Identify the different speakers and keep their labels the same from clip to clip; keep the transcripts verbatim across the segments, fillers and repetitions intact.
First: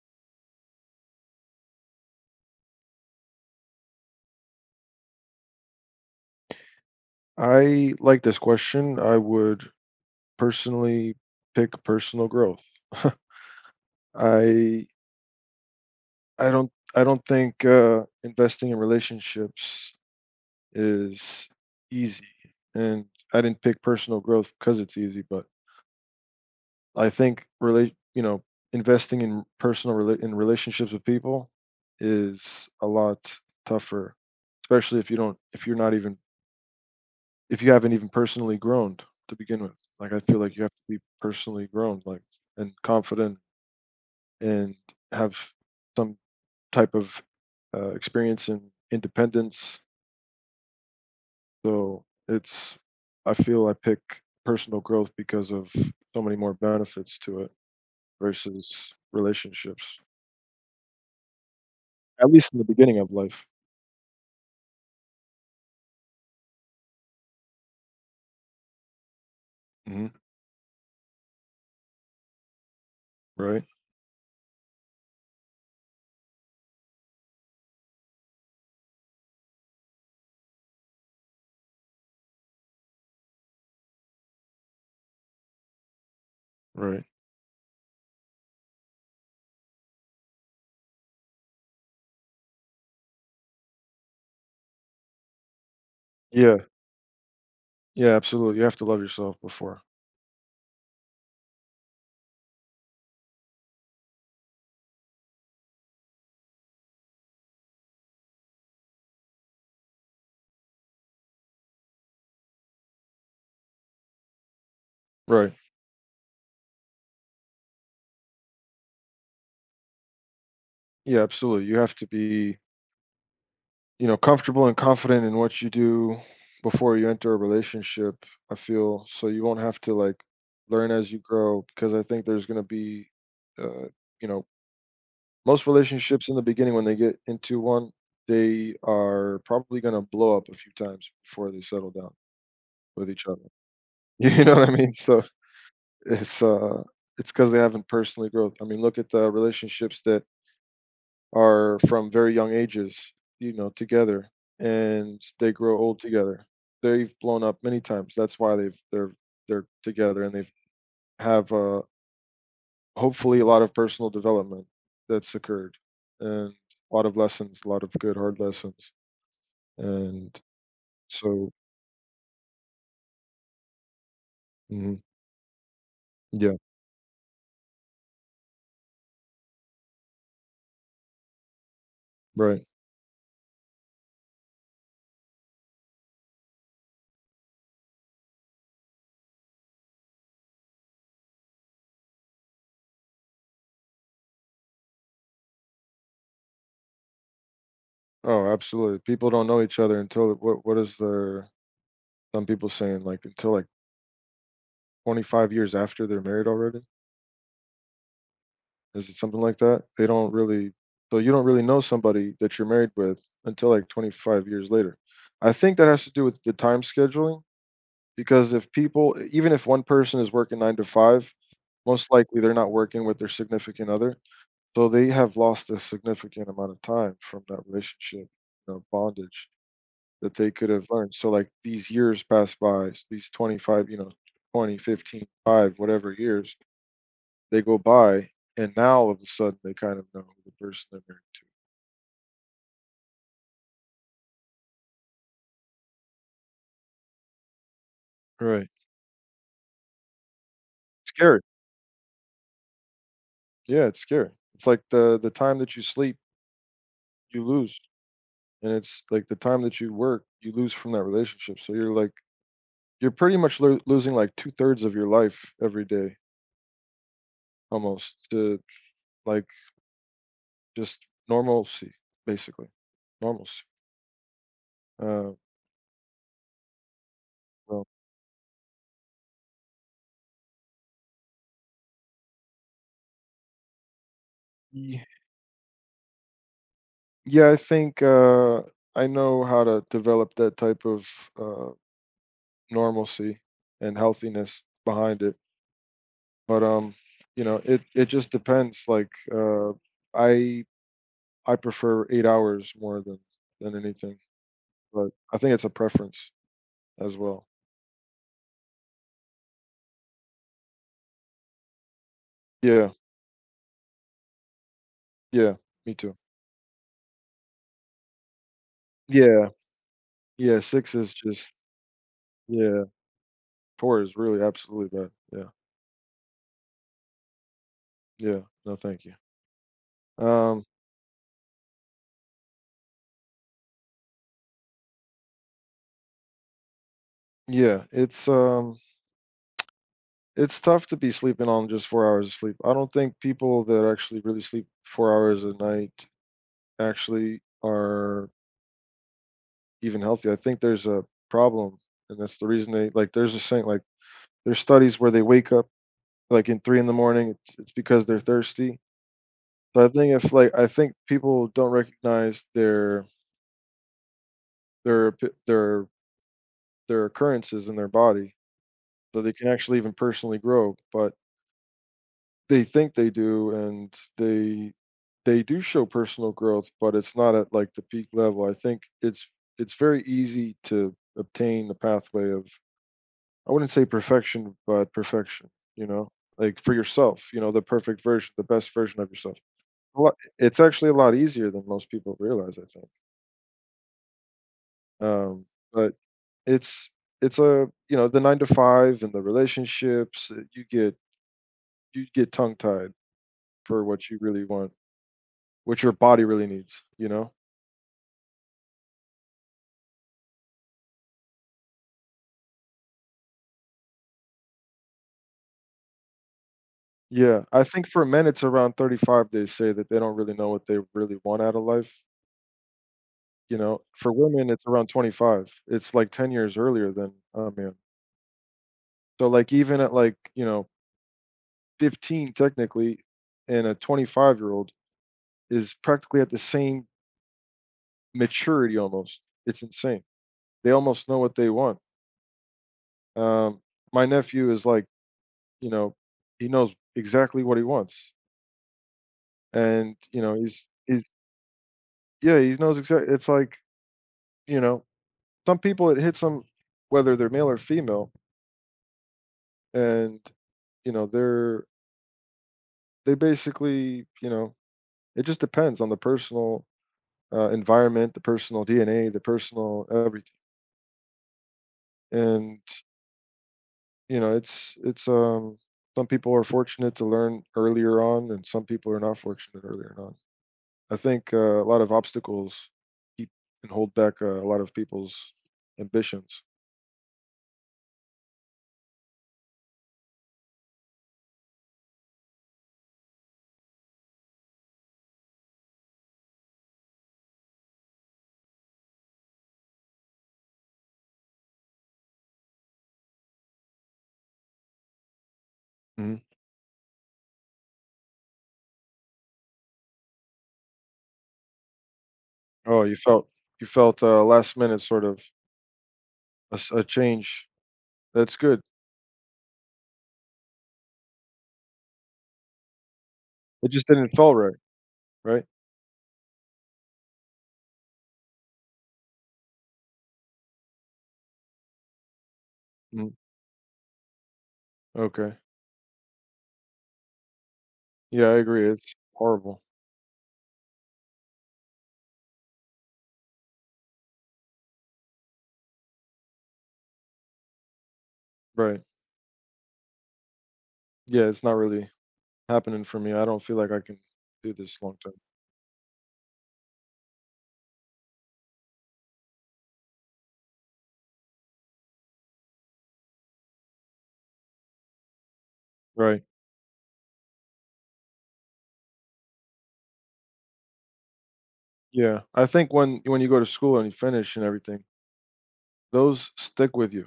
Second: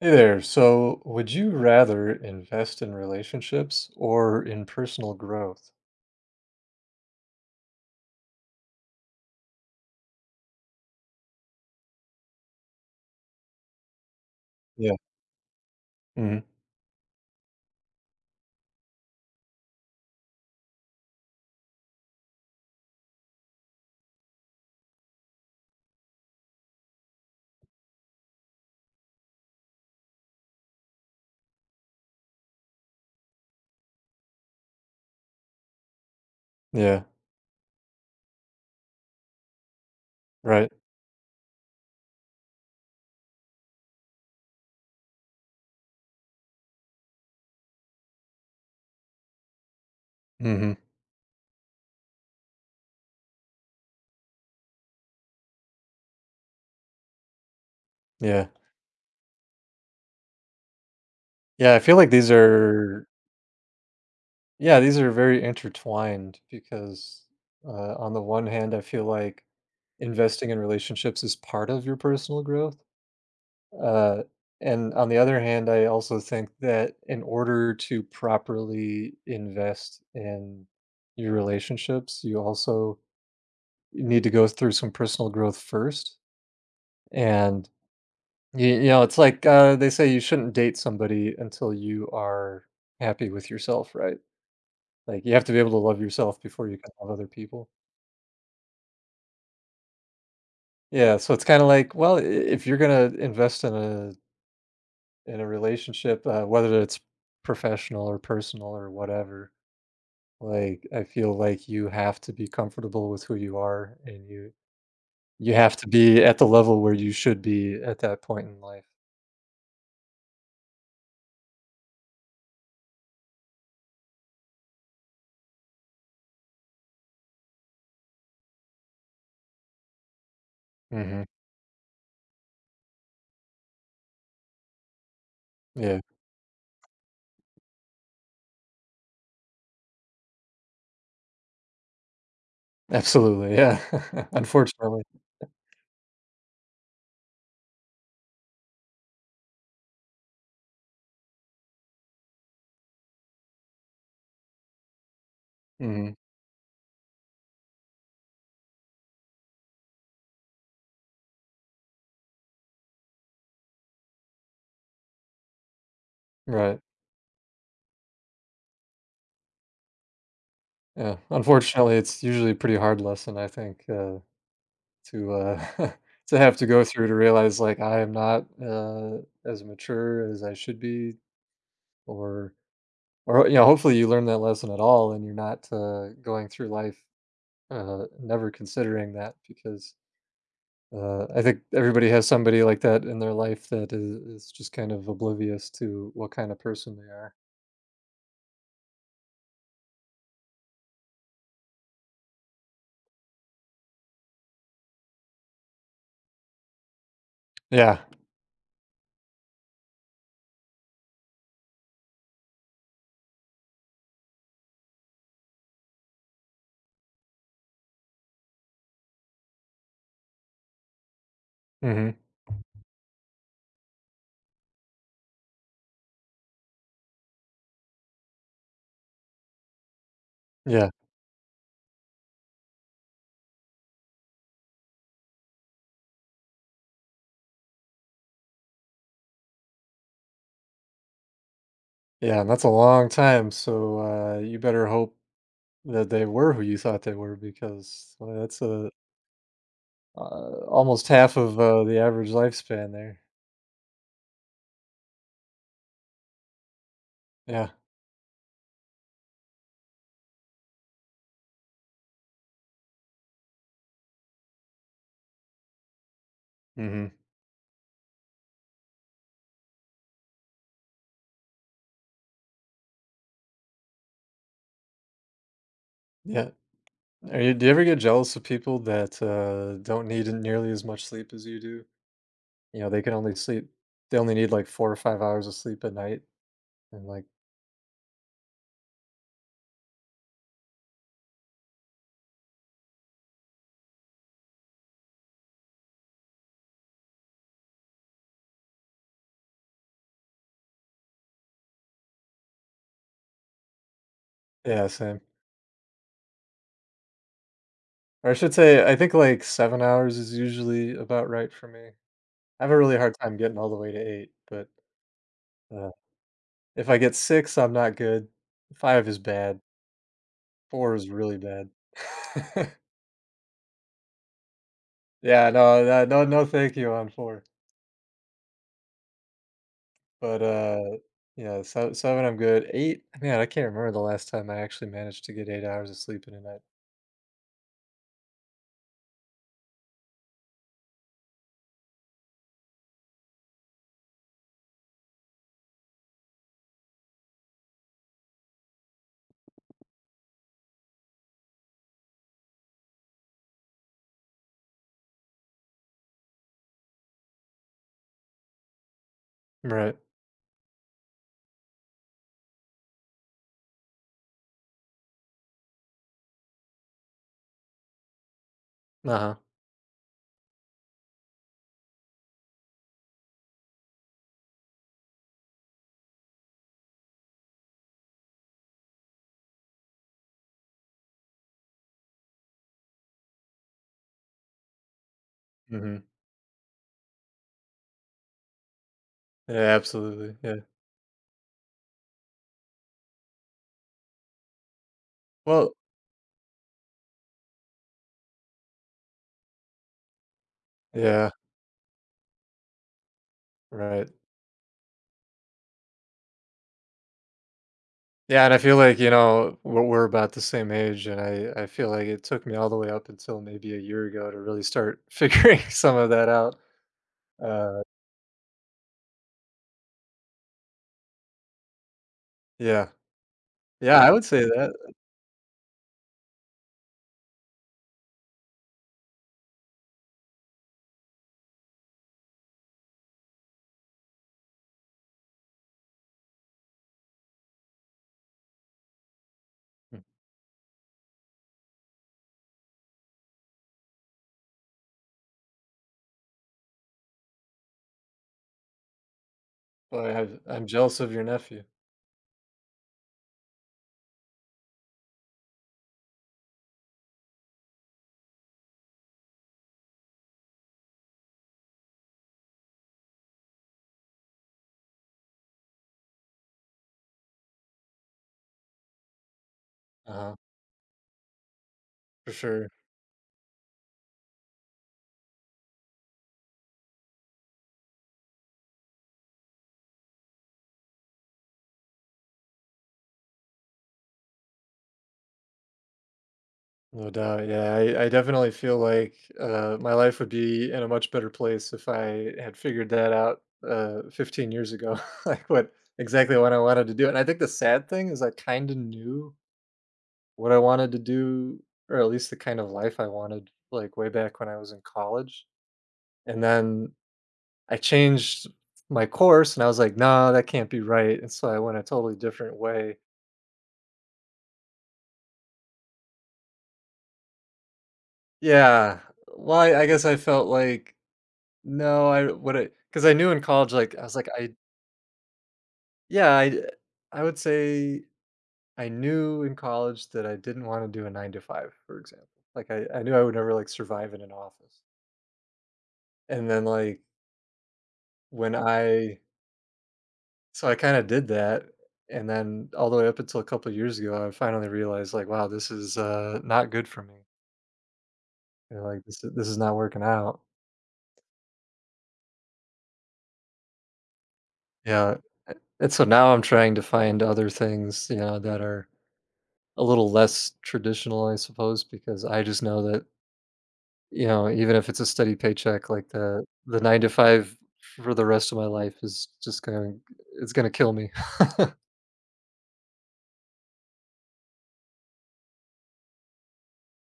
Speaker 1: Hey there. So, would you rather invest in relationships or in personal growth?
Speaker 2: I like this question. I would personally pick personal growth. I
Speaker 1: Yeah. hmm
Speaker 2: I don't I don't think uh, investing in relationships is easy, and I didn't pick personal growth because it's easy. But I think relate you know investing in personal rela- in relationships with people is a lot tougher, especially if you don't if you're not even
Speaker 1: Yeah.
Speaker 2: if you haven't even personally grown to begin with. Like I feel like you have
Speaker 1: Right.
Speaker 2: to be personally grown, like and confident and have some type of uh, experience and independence.
Speaker 1: hmm
Speaker 2: So it's I feel I pick personal growth because of so many more benefits to it
Speaker 1: Yeah.
Speaker 2: versus relationships.
Speaker 1: Yeah, I feel like
Speaker 2: At
Speaker 1: these
Speaker 2: least in the beginning
Speaker 1: are,
Speaker 2: of life.
Speaker 1: yeah, these are very intertwined because, uh, on the one hand, I feel like
Speaker 2: hmm
Speaker 1: investing in relationships is part of your personal growth.
Speaker 2: Right.
Speaker 1: Uh, and on the other hand, I also think that in order to properly invest in your relationships, you also you need to go through some personal growth first.
Speaker 2: Right.
Speaker 1: And you, you know, it's like uh, they say you shouldn't date somebody until you are happy with yourself, right? Like you have to be able to love yourself
Speaker 2: Yeah.
Speaker 1: before you can love other people.
Speaker 2: Yeah. Absolutely. You have to love yourself before.
Speaker 1: Yeah, so it's kind of like, well, i- if you're gonna invest in a in a relationship, uh, whether it's professional or personal or whatever, like I feel like you have to be comfortable with who you are, and you
Speaker 2: Right.
Speaker 1: you have to be at the level where you should be at that point in life.
Speaker 2: Yeah. Absolutely. You have to be you know, comfortable and confident in what you do before you enter a relationship, I feel. So you won't have to like learn as you
Speaker 1: hmm
Speaker 2: grow because I think there's going to be, uh, you know, most
Speaker 1: Yeah.
Speaker 2: relationships in the beginning when they get into one, they are probably going to blow up a few times before they settle down with each other.
Speaker 1: Absolutely, yeah.
Speaker 2: You know what I mean?
Speaker 1: Unfortunately.
Speaker 2: So it's, uh, it's because they haven't personally growth. I mean, look at the relationships that are from very young ages, you know, together, and they grow old
Speaker 1: Mhm.
Speaker 2: together. They've blown up many times. That's why they've they're they're together and they've have uh, hopefully a lot of personal development that's occurred and
Speaker 1: Right.
Speaker 2: a lot of lessons, a lot of good hard lessons. And
Speaker 1: Yeah.
Speaker 2: so,
Speaker 1: Unfortunately, it's usually a pretty hard lesson, I think, uh,
Speaker 2: mhm,
Speaker 1: to, uh, to
Speaker 2: yeah,
Speaker 1: have to go through to realize, like, I am not, uh, as mature as I should be or
Speaker 2: right.
Speaker 1: or, you know, hopefully you learn that lesson at all and you're not, uh, going through life, uh, never considering that because, uh, I think everybody has somebody like that in their life that is is just kind of oblivious to what kind of person they are.
Speaker 2: Oh, absolutely. People don't know each other until what what is their some people saying like until like twenty-five years after they're married already.
Speaker 1: Yeah.
Speaker 2: Is it something like that? They don't really so you don't really know somebody that you're married with until, like, twenty-five years later. I think that has to do with the time scheduling because if people e, even if one person is working nine to five, most
Speaker 1: Mhm.
Speaker 2: likely they're not working with their significant other, so they have lost a significant amount of time from that relationship, you know, bondage that they could have
Speaker 1: Yeah.
Speaker 2: learned. So, like, these years pass by, s- these twenty-five, you know, twenty, fifteen, five, whatever years, they go by, and now all of a sudden they kind of know who the person they're married to.
Speaker 1: Yeah, and that's a long time, so, uh, you better hope that they were who you thought they were because, uh, that's,
Speaker 2: Right.
Speaker 1: a uh, almost half
Speaker 2: Scary.
Speaker 1: of, uh, the average lifespan there.
Speaker 2: Yeah, it's scary. It's like the the time that you sleep, you
Speaker 1: Yeah,
Speaker 2: lose, and it's like the time that you work, you lose from that relationship. So you're like you're pretty much lo- losing like two thirds of your life every day
Speaker 1: mhm,
Speaker 2: almost to like just normalcy, basically normalcy. Uh,
Speaker 1: yeah. Are you Do you ever
Speaker 2: well,
Speaker 1: get jealous of people that, uh, don't need nearly as much sleep as you do? You know, they can only sleep they only need, like, four or
Speaker 2: y-
Speaker 1: five hours of sleep at night and, like
Speaker 2: yeah, I think uh, I know how to develop that type of uh, normalcy and healthiness behind it. But um, you know, it it just depends. Like uh, I I prefer eight hours more than than anything,
Speaker 1: Yeah,
Speaker 2: but
Speaker 1: same.
Speaker 2: I think it's a preference as well.
Speaker 1: Or I should say, I think, like, seven hours is usually about right for me. I have a
Speaker 2: Yeah,
Speaker 1: really hard time getting all the way to eight, but,
Speaker 2: yeah,
Speaker 1: uh
Speaker 2: me too.
Speaker 1: If I get six, I'm not good. five is
Speaker 2: Yeah,
Speaker 1: bad.
Speaker 2: yeah.
Speaker 1: four
Speaker 2: Six
Speaker 1: is
Speaker 2: is
Speaker 1: really
Speaker 2: just
Speaker 1: bad.
Speaker 2: yeah. Four is really absolutely bad. Yeah,
Speaker 1: Yeah, no, no, no, no thank you on four.
Speaker 2: yeah. No, thank you.
Speaker 1: But,
Speaker 2: Um,
Speaker 1: uh, yeah, se seven, I'm good. eight, man, I can't remember the last time I actually managed to get eight hours of sleep in a night.
Speaker 2: yeah, it's um, it's tough to be sleeping on just four hours of sleep. I don't think people that actually really sleep four hours a night actually are even healthy. I think there's a problem, and that's the reason they like. There's a saying like there's studies where they wake up like in three in the morning. It's, it's because they're thirsty. So I
Speaker 1: Right.
Speaker 2: think if like I think people don't recognize their their p- their their occurrences in their body, so they
Speaker 1: Uh-huh.
Speaker 2: can actually even personally grow, but they think they do, and they they do show personal growth, but it's not at like the peak level. I think it's it's very easy to obtain the pathway of I wouldn't say perfection, but perfection, you
Speaker 1: Mhm.
Speaker 2: know, like for yourself, you know, the perfect version, the best version of yourself.
Speaker 1: Yeah,
Speaker 2: A lot-
Speaker 1: absolutely,
Speaker 2: It's
Speaker 1: yeah.
Speaker 2: actually a lot easier than most people realize, I think. Um,
Speaker 1: Well
Speaker 2: but it's it's a you know the nine to five and the relationships uh, you get
Speaker 1: yeah,
Speaker 2: you get tongue tied for what
Speaker 1: right.
Speaker 2: you really want, what your body really needs, you know.
Speaker 1: Yeah, and I feel like, you know, we're we're about the same age, and I I feel like it took me all the way up until maybe a year ago to really start figuring some of that out.
Speaker 2: Yeah, I
Speaker 1: Uh,
Speaker 2: think for men it's around thirty-five they say that they don't really know what they really want out of life.
Speaker 1: yeah.
Speaker 2: You know,
Speaker 1: Yeah,
Speaker 2: for
Speaker 1: I would say
Speaker 2: women it's
Speaker 1: that.
Speaker 2: around twenty-five. It's like ten years earlier than a man. So like even at like, you know, fifteen technically and a twenty-five-year-old is practically at the same maturity almost. It's
Speaker 1: Mm.
Speaker 2: insane. They almost know what they want. Um, my nephew is like, you know, he knows exactly what he wants. And,
Speaker 1: Well, I
Speaker 2: you know,
Speaker 1: have I'm
Speaker 2: he's
Speaker 1: jealous
Speaker 2: he's
Speaker 1: of your nephew.
Speaker 2: yeah, he knows exactly it's like, you know, some people it hits them whether they're male or female and you know, they're they basically, you know, it just depends on the personal uh, environment, the personal D N A, the personal everything.
Speaker 1: Uh-huh, for
Speaker 2: And
Speaker 1: sure.
Speaker 2: you know, it's it's um some people are fortunate to learn earlier on, and some people are not fortunate earlier on. I think uh, a lot of obstacles keep and hold back uh, a lot of people's ambitions.
Speaker 1: No doubt. Yeah, I I definitely feel like, uh, my life would be in a much better place if I had figured that out, uh, fifteen years ago, like, what exactly what I wanted to do, and I think the sad thing is I kinda knew what I wanted to do, or at least the kind of life I wanted, like, way back when I was in college,
Speaker 2: hmm
Speaker 1: and then I changed my course, and I was like, "No, that can't be right," and so I went a totally different
Speaker 2: Oh, you
Speaker 1: way.
Speaker 2: felt you felt uh, last minute sort of a, s- a change. That's good.
Speaker 1: Yeah. Well, I I guess I felt like, no, I what I because I knew in
Speaker 2: It
Speaker 1: college,
Speaker 2: just
Speaker 1: like, I
Speaker 2: didn't
Speaker 1: was like,
Speaker 2: feel
Speaker 1: I
Speaker 2: right, right?
Speaker 1: yeah, I I would say I knew in college that I didn't wanna do a nine to five, for example. Like, I I
Speaker 2: Mm,
Speaker 1: knew I would never, like, survive in an office.
Speaker 2: okay.
Speaker 1: And then, like,
Speaker 2: Yeah, I
Speaker 1: when
Speaker 2: agree. It's
Speaker 1: I
Speaker 2: horrible.
Speaker 1: so I kinda did that, and then all the way up until a couple of years ago, I finally realized, like, wow, this is, uh, not good for me. You
Speaker 2: Right.
Speaker 1: know, like, this this is not working out.
Speaker 2: Yeah, it's not really happening for me. I don't feel like I can do this long term.
Speaker 1: Yeah, and so now I'm trying to find other things, you know, that are a little less traditional, I suppose, because I just know that, you know, even if it's a steady paycheck, like
Speaker 2: Right.
Speaker 1: the the nine to five for the rest of my life is just gonna it's gonna kill me.
Speaker 2: Yeah. I think when when you go to school and you finish and everything, those stick with you.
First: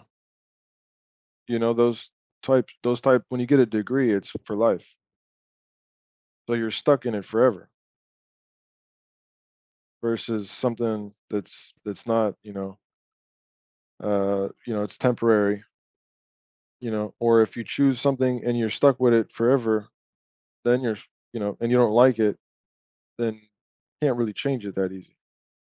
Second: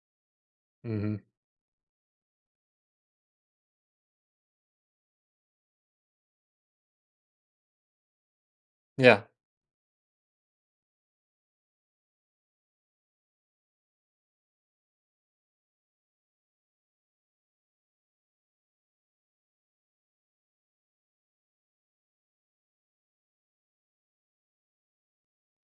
Speaker 1: Mhm.
Speaker 2: You know, those type those type when you get a degree, it's for life. So you're stuck in it forever
Speaker 1: Yeah.
Speaker 2: versus something that's that's not, you know, uh, you know, it's temporary, you know, or if you choose something and you're stuck with it forever, then you're, you know, and you don't like it, then you can't really change it that easy.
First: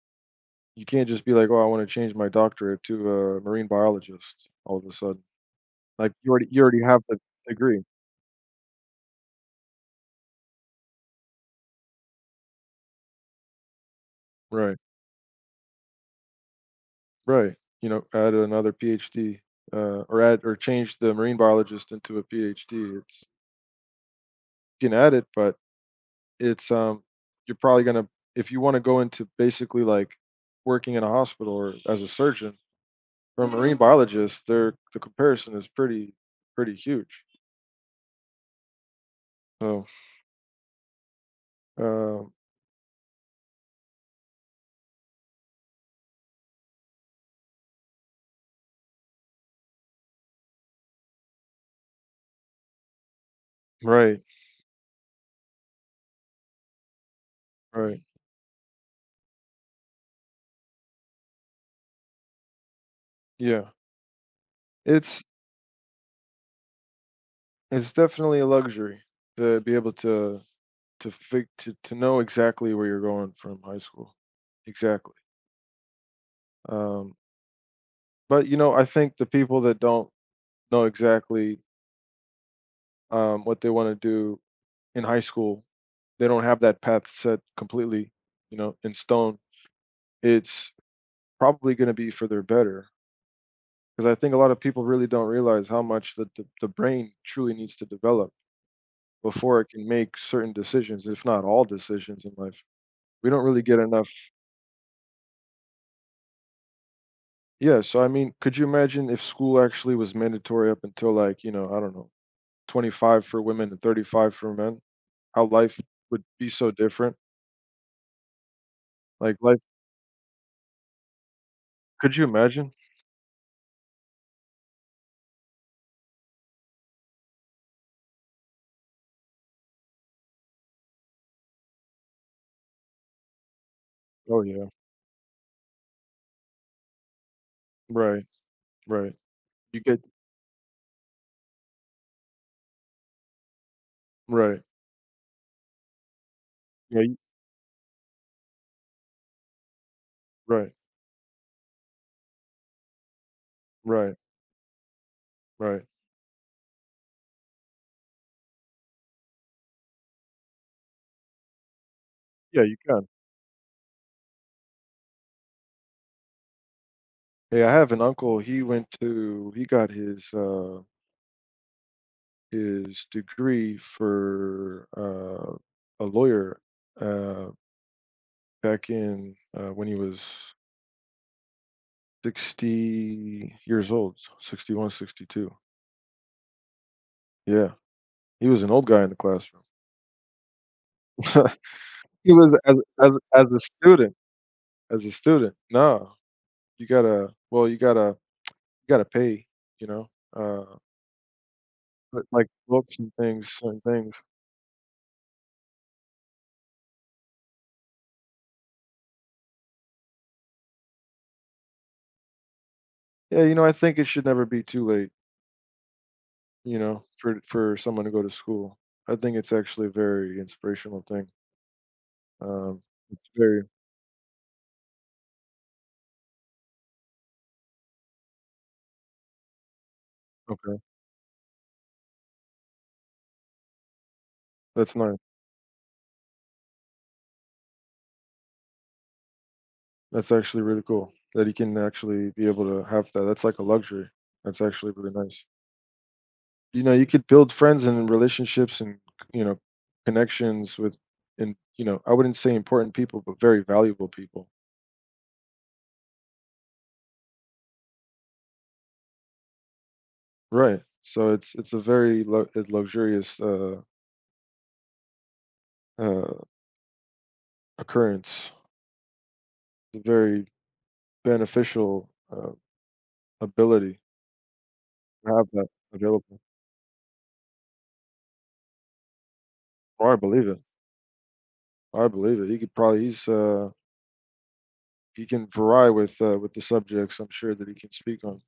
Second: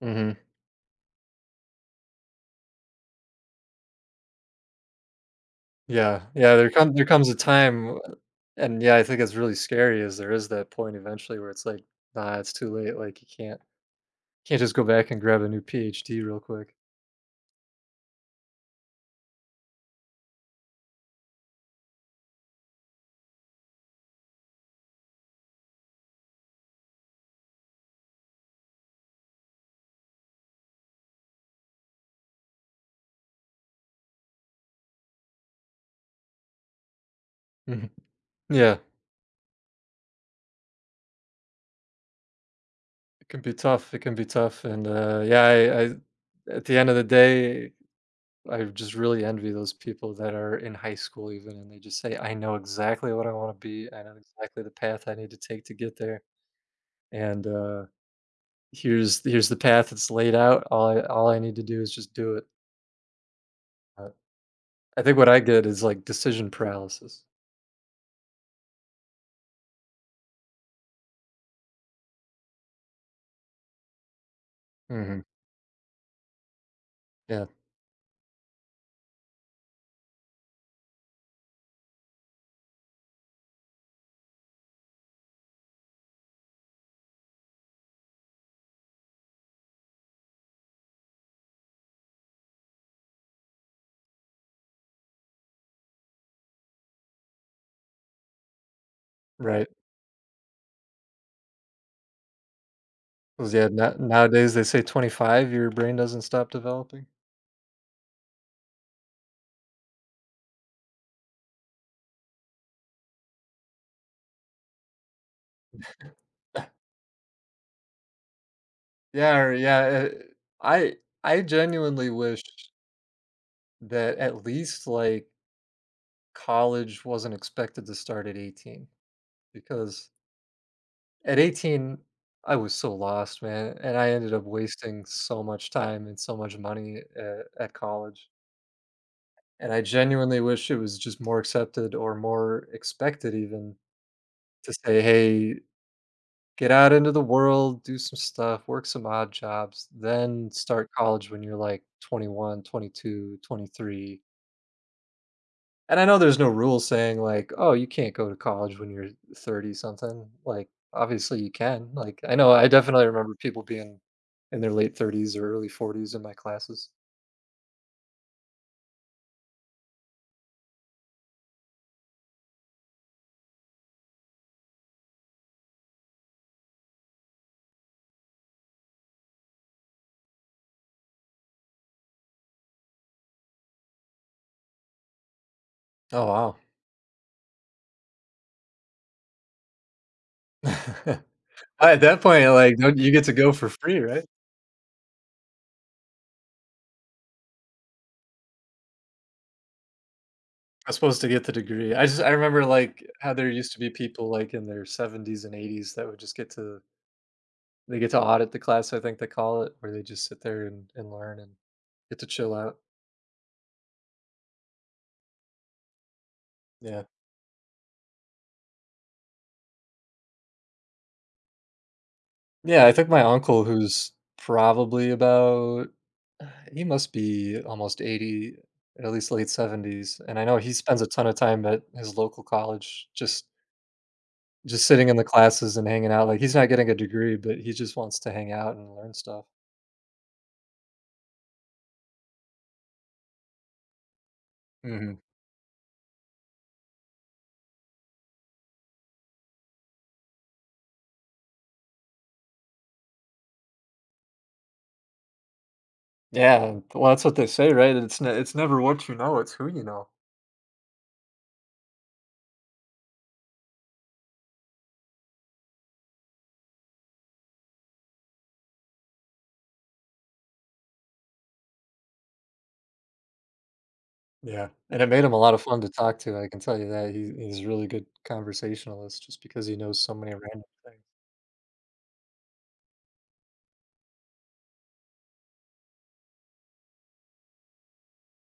Speaker 1: Mhm.
Speaker 2: You can't just be like, "Oh, I wanna change my doctorate to a marine biologist," all of a sudden. Like,
Speaker 1: Yeah.
Speaker 2: you already
Speaker 1: Yeah,
Speaker 2: you
Speaker 1: there
Speaker 2: already
Speaker 1: comes
Speaker 2: have
Speaker 1: there
Speaker 2: the
Speaker 1: comes a
Speaker 2: degree.
Speaker 1: time uh, and yeah, I think it's really scary is there is that point eventually where it's like, "Nah, it's too late." Like, you can't can't just
Speaker 2: Right,
Speaker 1: go back and grab a new PhD real quick.
Speaker 2: right. You know, add another PhD, uh, or add or change the marine biologist into a PhD. It's you can add it, but it's, um you're probably gonna if you wanna go into basically, like, working in a hospital or as a surgeon, for a marine biologist, they're the comparison is pretty pretty huge.
Speaker 1: Mhm. Yeah.
Speaker 2: So, um
Speaker 1: It can be tough, it can be tough, and, uh, yeah, I I at the end of the day I just really envy those people that are in high school even and they just say, I know exactly what I want to be. I know
Speaker 2: right,
Speaker 1: exactly the path I need to take to get there. And uh,
Speaker 2: right.
Speaker 1: here's here's the path that's laid out. All I all I need to do is just do it.
Speaker 2: Yeah.
Speaker 1: Uh, I think
Speaker 2: It's
Speaker 1: what I get is like decision paralysis.
Speaker 2: It's definitely a luxury to be able to to fig to to know exactly where you're going from high school. Exactly.
Speaker 1: hmm
Speaker 2: Um,
Speaker 1: Yeah,
Speaker 2: but you know, I think the people that don't know exactly um, what they want to do in high school, they don't have that path set completely, you know, in stone. It's probably going to be for their better because I think a lot of people really don't realize how much that the, the brain truly needs to develop before
Speaker 1: right.
Speaker 2: it can make certain decisions, if not all decisions in life. We don't
Speaker 1: 'Cause,
Speaker 2: really
Speaker 1: yeah,
Speaker 2: get
Speaker 1: no-
Speaker 2: enough.
Speaker 1: nowadays they say twenty-five, your brain doesn't stop developing.
Speaker 2: Yeah, so I mean, could you imagine if school actually was mandatory up until like, you know, I don't know, twenty-five for women and thirty-five for men? How life would be so different? Like
Speaker 1: Yeah, or-
Speaker 2: life,
Speaker 1: yeah. uh, I I genuinely
Speaker 2: could you
Speaker 1: wish
Speaker 2: imagine?
Speaker 1: that at least like college wasn't expected to start at eighteen, because at eighteen I was so lost, man, and I ended
Speaker 2: Oh
Speaker 1: up
Speaker 2: yeah,
Speaker 1: wasting so much time and so much money at, at
Speaker 2: right,
Speaker 1: college.
Speaker 2: right.
Speaker 1: And
Speaker 2: You
Speaker 1: I
Speaker 2: get
Speaker 1: genuinely wish it was just more accepted or more expected even
Speaker 2: right,
Speaker 1: to say, "Hey, get out
Speaker 2: yeah,
Speaker 1: into
Speaker 2: you-
Speaker 1: the world, do some stuff, work some odd jobs, then
Speaker 2: right,
Speaker 1: start college when you're like twenty-one, twenty-two,
Speaker 2: right,
Speaker 1: twenty-three."
Speaker 2: right.
Speaker 1: And I know there's no rule saying like, "Oh, you can't go to college when you're thirty something." Like, obviously you can. Like, I know
Speaker 2: Yeah,
Speaker 1: I
Speaker 2: you
Speaker 1: definitely
Speaker 2: can.
Speaker 1: remember people being in their late thirties or early forties in my classes.
Speaker 2: Hey, I have an uncle. He went to he got his uh his degree for uh a lawyer uh back in uh when he was sixty years old, sixty-one, sixty-two.
Speaker 1: Oh, wow.
Speaker 2: Yeah, he was an old guy in the classroom.
Speaker 1: At that
Speaker 2: He
Speaker 1: point,
Speaker 2: was
Speaker 1: like,
Speaker 2: as
Speaker 1: don't you
Speaker 2: as
Speaker 1: get to go
Speaker 2: as a
Speaker 1: for free,
Speaker 2: student
Speaker 1: right?
Speaker 2: as a student. No, you gotta well, you gotta you gotta pay, you know, uh,
Speaker 1: I am supposed to get the degree. I just
Speaker 2: but,
Speaker 1: I
Speaker 2: like,
Speaker 1: remember,
Speaker 2: books
Speaker 1: like,
Speaker 2: and
Speaker 1: how
Speaker 2: things,
Speaker 1: there used to
Speaker 2: certain
Speaker 1: be
Speaker 2: things.
Speaker 1: people, like, in their seventies and eighties that would just get to they get to audit the class, I think they call it, where they just sit there and and learn and get to chill out.
Speaker 2: Yeah, you know, I think it should never be too late, you know,
Speaker 1: Yeah.
Speaker 2: for for someone to go to school. I think it's actually a very inspirational thing. Um,
Speaker 1: Yeah, I think my
Speaker 2: it's very
Speaker 1: uncle who's probably about uh, he must be almost eighty, at least late seventies, and I know he
Speaker 2: okay,
Speaker 1: spends a ton of time at his local college just just
Speaker 2: that's
Speaker 1: sitting in
Speaker 2: nice.
Speaker 1: the classes and hanging out, like, he's not getting a degree, but he just wants to hang out and learn stuff.
Speaker 2: That's actually really cool that he can actually be able to have that. That's like a luxury. That's actually really
Speaker 1: Mhm.
Speaker 2: nice. You know, you could build friends and relationships and, you know, connections with and, you know, I wouldn't say important people, but very valuable people.
Speaker 1: Yeah, well, that's what they say, right? It's ne it's never what you know, it's who you know.
Speaker 2: Right. So it's it's a very lu uh, luxurious, uh, uh, occurrence, a very beneficial, uh, ability
Speaker 1: Yeah, and it made him
Speaker 2: to
Speaker 1: a
Speaker 2: have
Speaker 1: lot of
Speaker 2: that
Speaker 1: fun to talk
Speaker 2: available.
Speaker 1: to, I can tell you that. He he's a really good conversationalist just because he knows
Speaker 2: Oh,
Speaker 1: so
Speaker 2: I
Speaker 1: many
Speaker 2: believe it.
Speaker 1: random things.
Speaker 2: I believe it. He could probably he's, uh he can vary with, uh, with the subjects I'm sure that he can speak on.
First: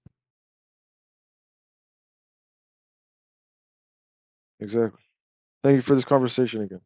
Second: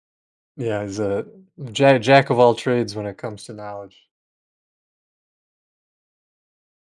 Speaker 1: Yeah, he's a jack jack of all trades when it comes to knowledge.
Speaker 2: Exactly. Thank you for this conversation again.